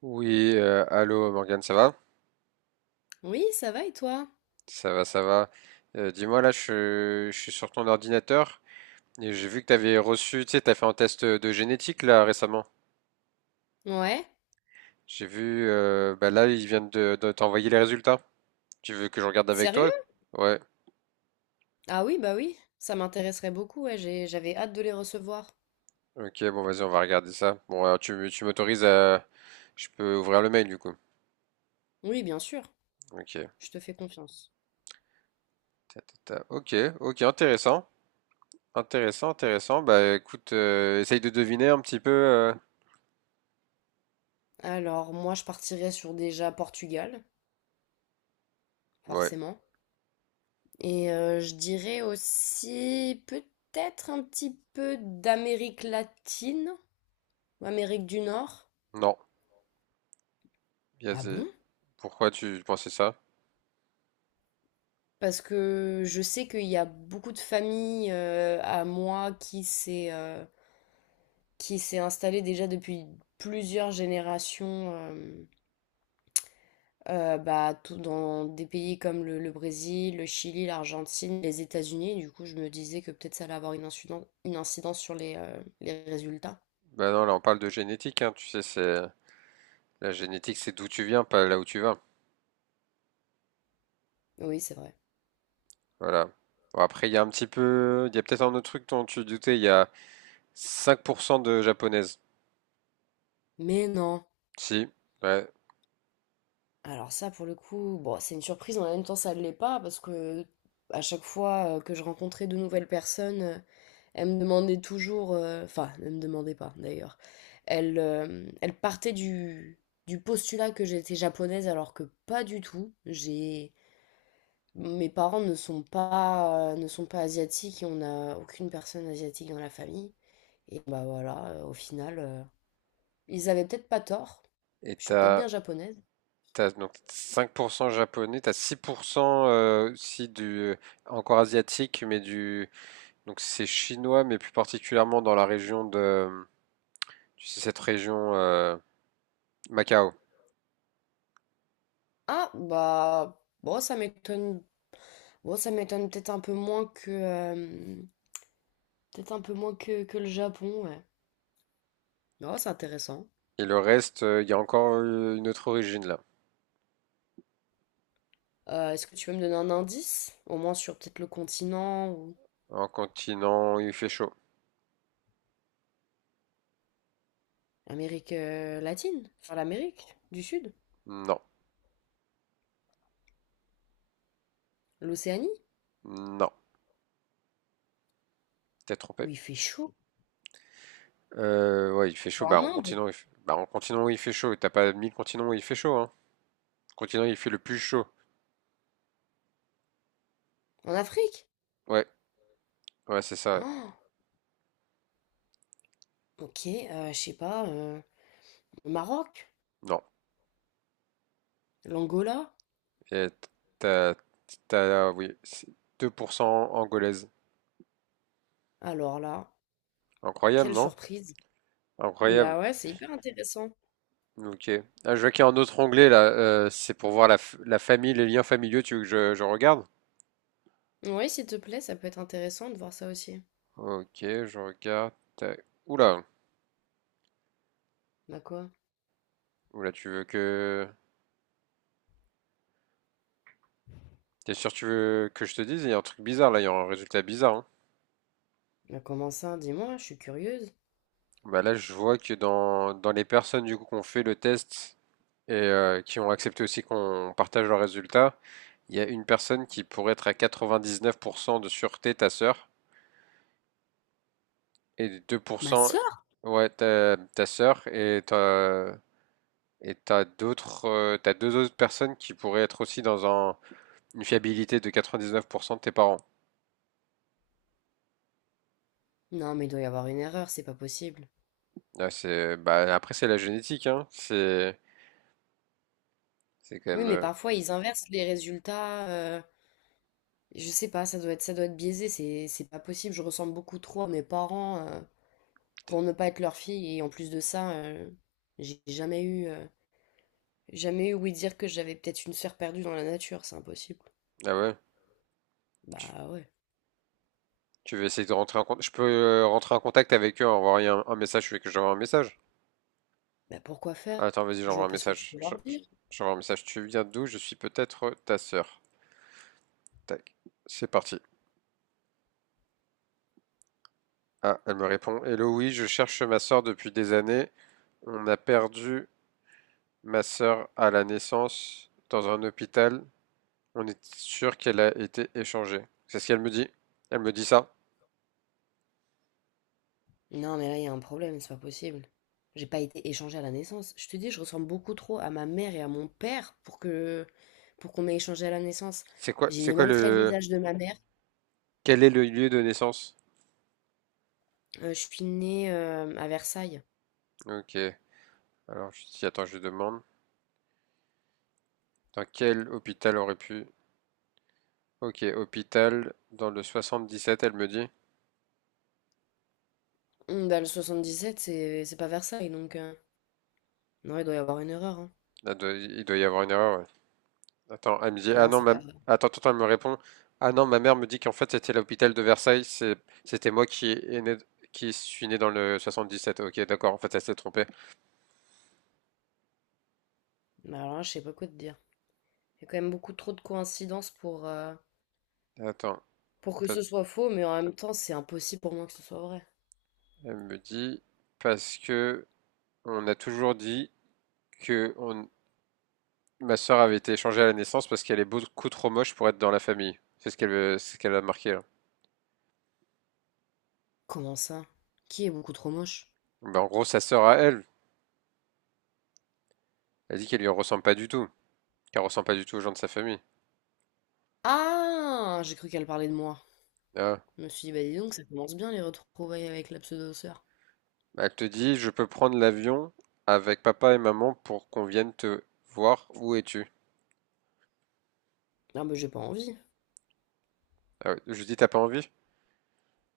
Oui, allô Morgane, ça va? Oui, ça va et toi? Ça va, ça va. Dis-moi, là, je suis sur ton ordinateur et j'ai vu que tu avais reçu, tu sais, tu as fait un test de génétique là récemment. Ouais. J'ai vu, bah là, ils viennent de t'envoyer les résultats. Tu veux que je regarde avec toi? Sérieux? Ouais, Ah oui, bah oui. Ça m'intéresserait beaucoup, ouais, j'avais hâte de les recevoir. ok, bon, vas-y, on va regarder ça. Bon, alors, tu m'autorises à. Je peux ouvrir le mail du coup. Oui, bien sûr. Ok, Je te fais confiance. ta, ta, ta. Ok, ok, intéressant. Intéressant, intéressant. Bah écoute, essaye de deviner un petit peu. Alors, moi, je partirais sur déjà Portugal, Ouais, forcément. Et je dirais aussi peut-être un petit peu d'Amérique latine ou Amérique du Nord. non, Ah Yazé. bon? Pourquoi tu pensais ça? Parce que je sais qu'il y a beaucoup de familles à moi qui s'est installé déjà depuis plusieurs générations bah, tout dans des pays comme le Brésil, le Chili, l'Argentine, les États-Unis. Du coup, je me disais que peut-être ça allait avoir une incidence sur les résultats. Bah non, là on parle de génétique, hein, tu sais, c'est la génétique, c'est d'où tu viens, pas là où tu vas. Oui, c'est vrai. Voilà. Bon, après, il y a un petit peu, il y a peut-être un autre truc dont tu doutais, il y a 5% de japonaises. Mais non. Si, ouais. Alors ça, pour le coup, bon, c'est une surprise, mais en même temps, ça ne l'est pas, parce que à chaque fois que je rencontrais de nouvelles personnes, elles me demandaient toujours, enfin, ne me demandaient pas d'ailleurs, elles partaient du postulat que j'étais japonaise, alors que pas du tout. Mes parents ne sont pas, ne sont pas asiatiques et on n'a aucune personne asiatique dans la famille. Et bah voilà, au final, ils avaient peut-être pas tort. Et Je suis peut-être t'as, bien japonaise. Donc 5% japonais, t'as 6% aussi du, euh, encore asiatique, mais du, donc c'est chinois, mais plus particulièrement dans la région de, tu sais, cette région, Macao. Ah, bah, bon, ça m'étonne. Bon, ça m'étonne peut-être un peu moins que, peut-être un peu moins que le Japon, ouais. Non, c'est intéressant. Et le reste, il y a encore une autre origine là. Est-ce que tu peux me donner un indice? Au moins sur peut-être le continent ou En continent, il fait chaud. l'Amérique latine? Enfin, l'Amérique du Sud? Non, L'Océanie? non, t'es Où trompé. il fait chaud? Ouais, il fait chaud. Quoi, Bah, en en Inde? continent, il fait... bah, en continent, il fait chaud. T'as pas mis le continent où il fait chaud, hein. Continent, il fait le plus chaud. En Afrique? Ouais, ouais, c'est ça. Oh, ok, je sais pas, le Maroc? Non. L'Angola? Et t'as, t'as, oui, c'est 2% angolaise. Alors là, Incroyable, quelle non? surprise. Incroyable. Bah ouais, c'est hyper intéressant. Ok. Ah, je vois qu'il y a un autre onglet là. C'est pour voir la famille, les liens familiaux. Tu veux que je regarde? Oui, s'il te plaît, ça peut être intéressant de voir ça aussi. Ok, je regarde. Tac. Oula. Bah quoi? Oula, tu veux que. T'es sûr que tu veux que je te dise? Il y a un truc bizarre là, il y a un résultat bizarre, hein. Bah comment ça? Dis-moi, je suis curieuse. Bah là, je vois que dans les personnes du coup qu'on fait le test et qui ont accepté aussi qu'on partage leurs résultats, il y a une personne qui pourrait être à 99% de sûreté, ta sœur, et Ma 2%, sœur? ouais, ta sœur, et t'as d'autres, t'as deux autres personnes qui pourraient être aussi une fiabilité de 99% de tes parents. Non, mais il doit y avoir une erreur, c'est pas possible. Ah, c'est, bah, après, c'est la génétique, hein. C'est quand Oui, même. mais euh, parfois ils inversent les résultats, je sais pas, ça doit être biaisé, c'est pas possible. Je ressemble beaucoup trop à mes parents pour ne pas être leur fille. Et en plus de ça, j'ai jamais jamais eu oui dire que j'avais peut-être une sœur perdue dans la nature, c'est impossible. Ah ouais. Tu Bah ouais. tu veux essayer de rentrer en contact? Je peux rentrer en contact avec eux, envoyer un message. Tu veux que j'envoie un message? Bah pourquoi faire? Attends, vas-y, Je j'envoie vois un pas ce que tu message. peux leur dire. J'envoie un message. Tu viens d'où? Je suis peut-être ta sœur. Tac. C'est parti. Ah, elle me répond. Hello, oui, je cherche ma sœur depuis des années. On a perdu ma sœur à la naissance dans un hôpital. On est sûr qu'elle a été échangée. C'est ce qu'elle me dit. Elle me dit ça. Non, mais là, il y a un problème, c'est pas possible. J'ai pas été échangée à la naissance. Je te dis, je ressemble beaucoup trop à ma mère et à mon père pour que pour qu'on ait échangé à la naissance. C'est quoi, J'ai c'est les quoi mêmes traits de le, visage de ma mère. quel est le lieu de naissance? Je suis née à Versailles. Ok. Alors, je dis, attends, je demande. Dans quel hôpital aurait pu... Ok, hôpital dans le 77, elle me dit. Dans le sept c'est pas Versailles, donc... Non, il doit y avoir une erreur, hein. Là, il doit y avoir une erreur, ouais. Attends, elle me dit. Ah Non, non, c'est ma... pas vrai. attends, attends, elle me répond. Ah non, ma mère me dit qu'en fait c'était l'hôpital de Versailles. C'est... C'était moi qui est né... qui suis né dans le 77. Ok, d'accord. En fait, elle s'est trompée. Bah alors là, je sais pas quoi te dire. Il y a quand même beaucoup trop de coïncidences Attends, pour que ce parce- soit faux, mais en même temps, c'est impossible pour moi que ce soit vrai. elle me dit parce que on a toujours dit que on... ma sœur avait été échangée à la naissance parce qu'elle est beaucoup trop moche pour être dans la famille. C'est ce qu'elle a marqué là. Comment ça? Qui est beaucoup trop moche? Ben, en gros, sa sœur à elle, elle dit qu'elle lui ressemble pas du tout, qu'elle ressemble pas du tout aux gens de sa famille. Ah! J'ai cru qu'elle parlait de moi. Ah. Je me suis dit, bah dis donc, ça commence bien les retrouvailles avec la pseudo-sœur. Elle te dit, je peux prendre l'avion avec papa et maman pour qu'on vienne te voir. Où es-tu? Ah bah j'ai pas envie. Ah ouais. Je lui dis, t'as pas envie?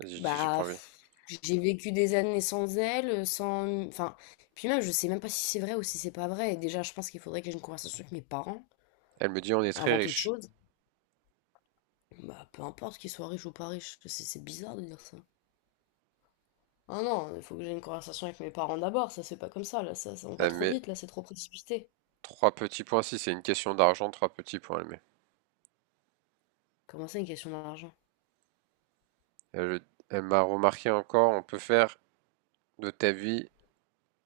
Elle dit, j'ai pas Bah, envie. pff, j'ai vécu des années sans elle, sans... Enfin, puis même, je sais même pas si c'est vrai ou si c'est pas vrai. Et déjà, je pense qu'il faudrait que j'ai une conversation avec mes parents, Elle me dit, on est très avant toute riche. chose. Bah, peu importe qu'ils soient riches ou pas riches, c'est bizarre de dire ça. Ah non, il faut que j'ai une conversation avec mes parents d'abord, ça c'est pas comme ça, là, ça- on va Elle trop met vite, là, c'est trop précipité. trois petits points. Si c'est une question d'argent, trois petits points, elle met. Comment ça, une question d'argent? Elle, elle m'a remarqué encore, on peut faire de ta vie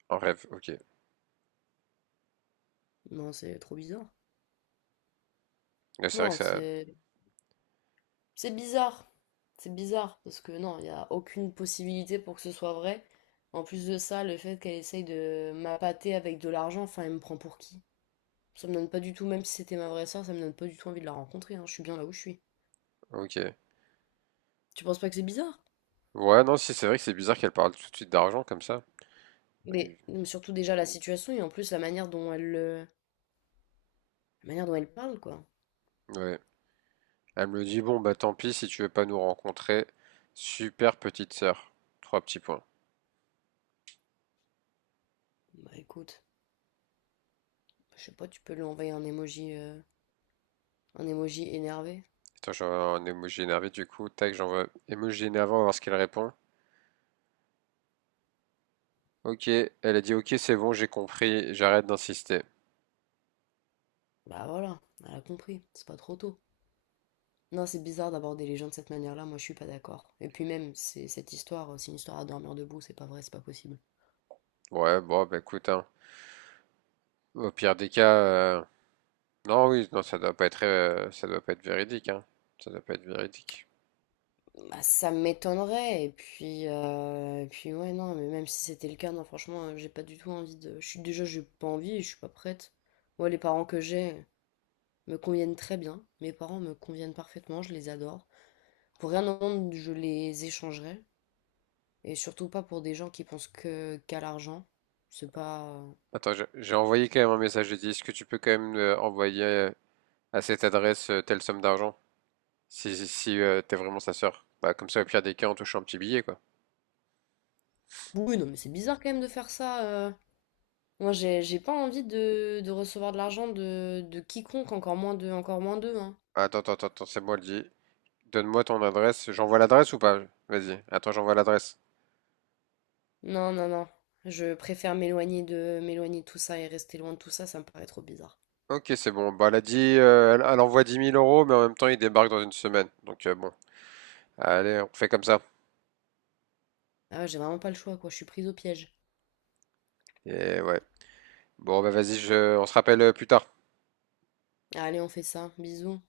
un rêve. Ok. Non, c'est trop bizarre. Ouais, c'est vrai que Non, ça. c'est... c'est bizarre. C'est bizarre parce que non, il n'y a aucune possibilité pour que ce soit vrai. En plus de ça, le fait qu'elle essaye de m'appâter avec de l'argent, enfin, elle me prend pour qui? Ça me donne pas du tout, même si c'était ma vraie sœur, ça me donne pas du tout envie de la rencontrer, hein. Je suis bien là où je suis. Ok. Tu penses pas que c'est bizarre? Ouais, non, si c'est vrai que c'est bizarre qu'elle parle tout de suite d'argent comme ça. Mais surtout déjà la situation et en plus la manière dont elle, la manière dont elle parle, quoi. Ouais, elle me dit, bon, bah tant pis si tu veux pas nous rencontrer. Super petite sœur. Trois petits points. Bah écoute, je sais pas, tu peux lui envoyer un emoji énervé. Attends, j'envoie un emoji énervé du coup. Tac, j'envoie emoji énervé, on va voir ce qu'elle répond. Ok, elle a dit, ok, c'est bon, j'ai compris, j'arrête d'insister. Bah voilà, elle a compris, c'est pas trop tôt. Non, c'est bizarre d'aborder les gens de cette manière-là, moi je suis pas d'accord. Et puis même, c'est cette histoire, c'est une histoire à dormir debout, c'est pas vrai, c'est pas possible. Ouais, bon, bah écoute, hein. Au pire des cas, non, oui, non, ça doit pas être véridique, hein. Ça doit pas être véridique. Bah ça m'étonnerait, et puis ouais non, mais même si c'était le cas, non franchement, j'ai pas du tout envie de. Je suis déjà j'ai pas envie, je suis pas prête. Moi les parents que j'ai me conviennent très bien. Mes parents me conviennent parfaitement, je les adore. Pour rien au monde, je les échangerais. Et surtout pas pour des gens qui pensent que qu'à l'argent. C'est pas. Attends, j'ai envoyé quand même un message. J'ai dit, est-ce que tu peux quand même envoyer à cette adresse telle somme d'argent? Si, si, si, t'es vraiment sa sœur. Bah, comme ça, au pire des cas, on touche un petit billet, quoi. Oui, non, mais c'est bizarre quand même de faire ça. Moi, j'ai pas envie de recevoir de l'argent de quiconque, encore moins encore moins d'eux, hein. Attends, attends, attends, attends, c'est moi le dit. Donne-moi ton adresse. J'envoie l'adresse ou pas? Vas-y. Attends, j'envoie l'adresse. Non, non, non. Je préfère m'éloigner m'éloigner de tout ça et rester loin de tout ça, ça me paraît trop bizarre. Ok, c'est bon. Bah, elle a dit, elle envoie dix mille euros, mais en même temps, il débarque dans une semaine. Donc, bon. Allez, on fait comme ça. Ah ouais, j'ai vraiment pas le choix, quoi. Je suis prise au piège. Et ouais. Bon, bah, vas-y, je... on se rappelle plus tard. Allez, on fait ça. Bisous.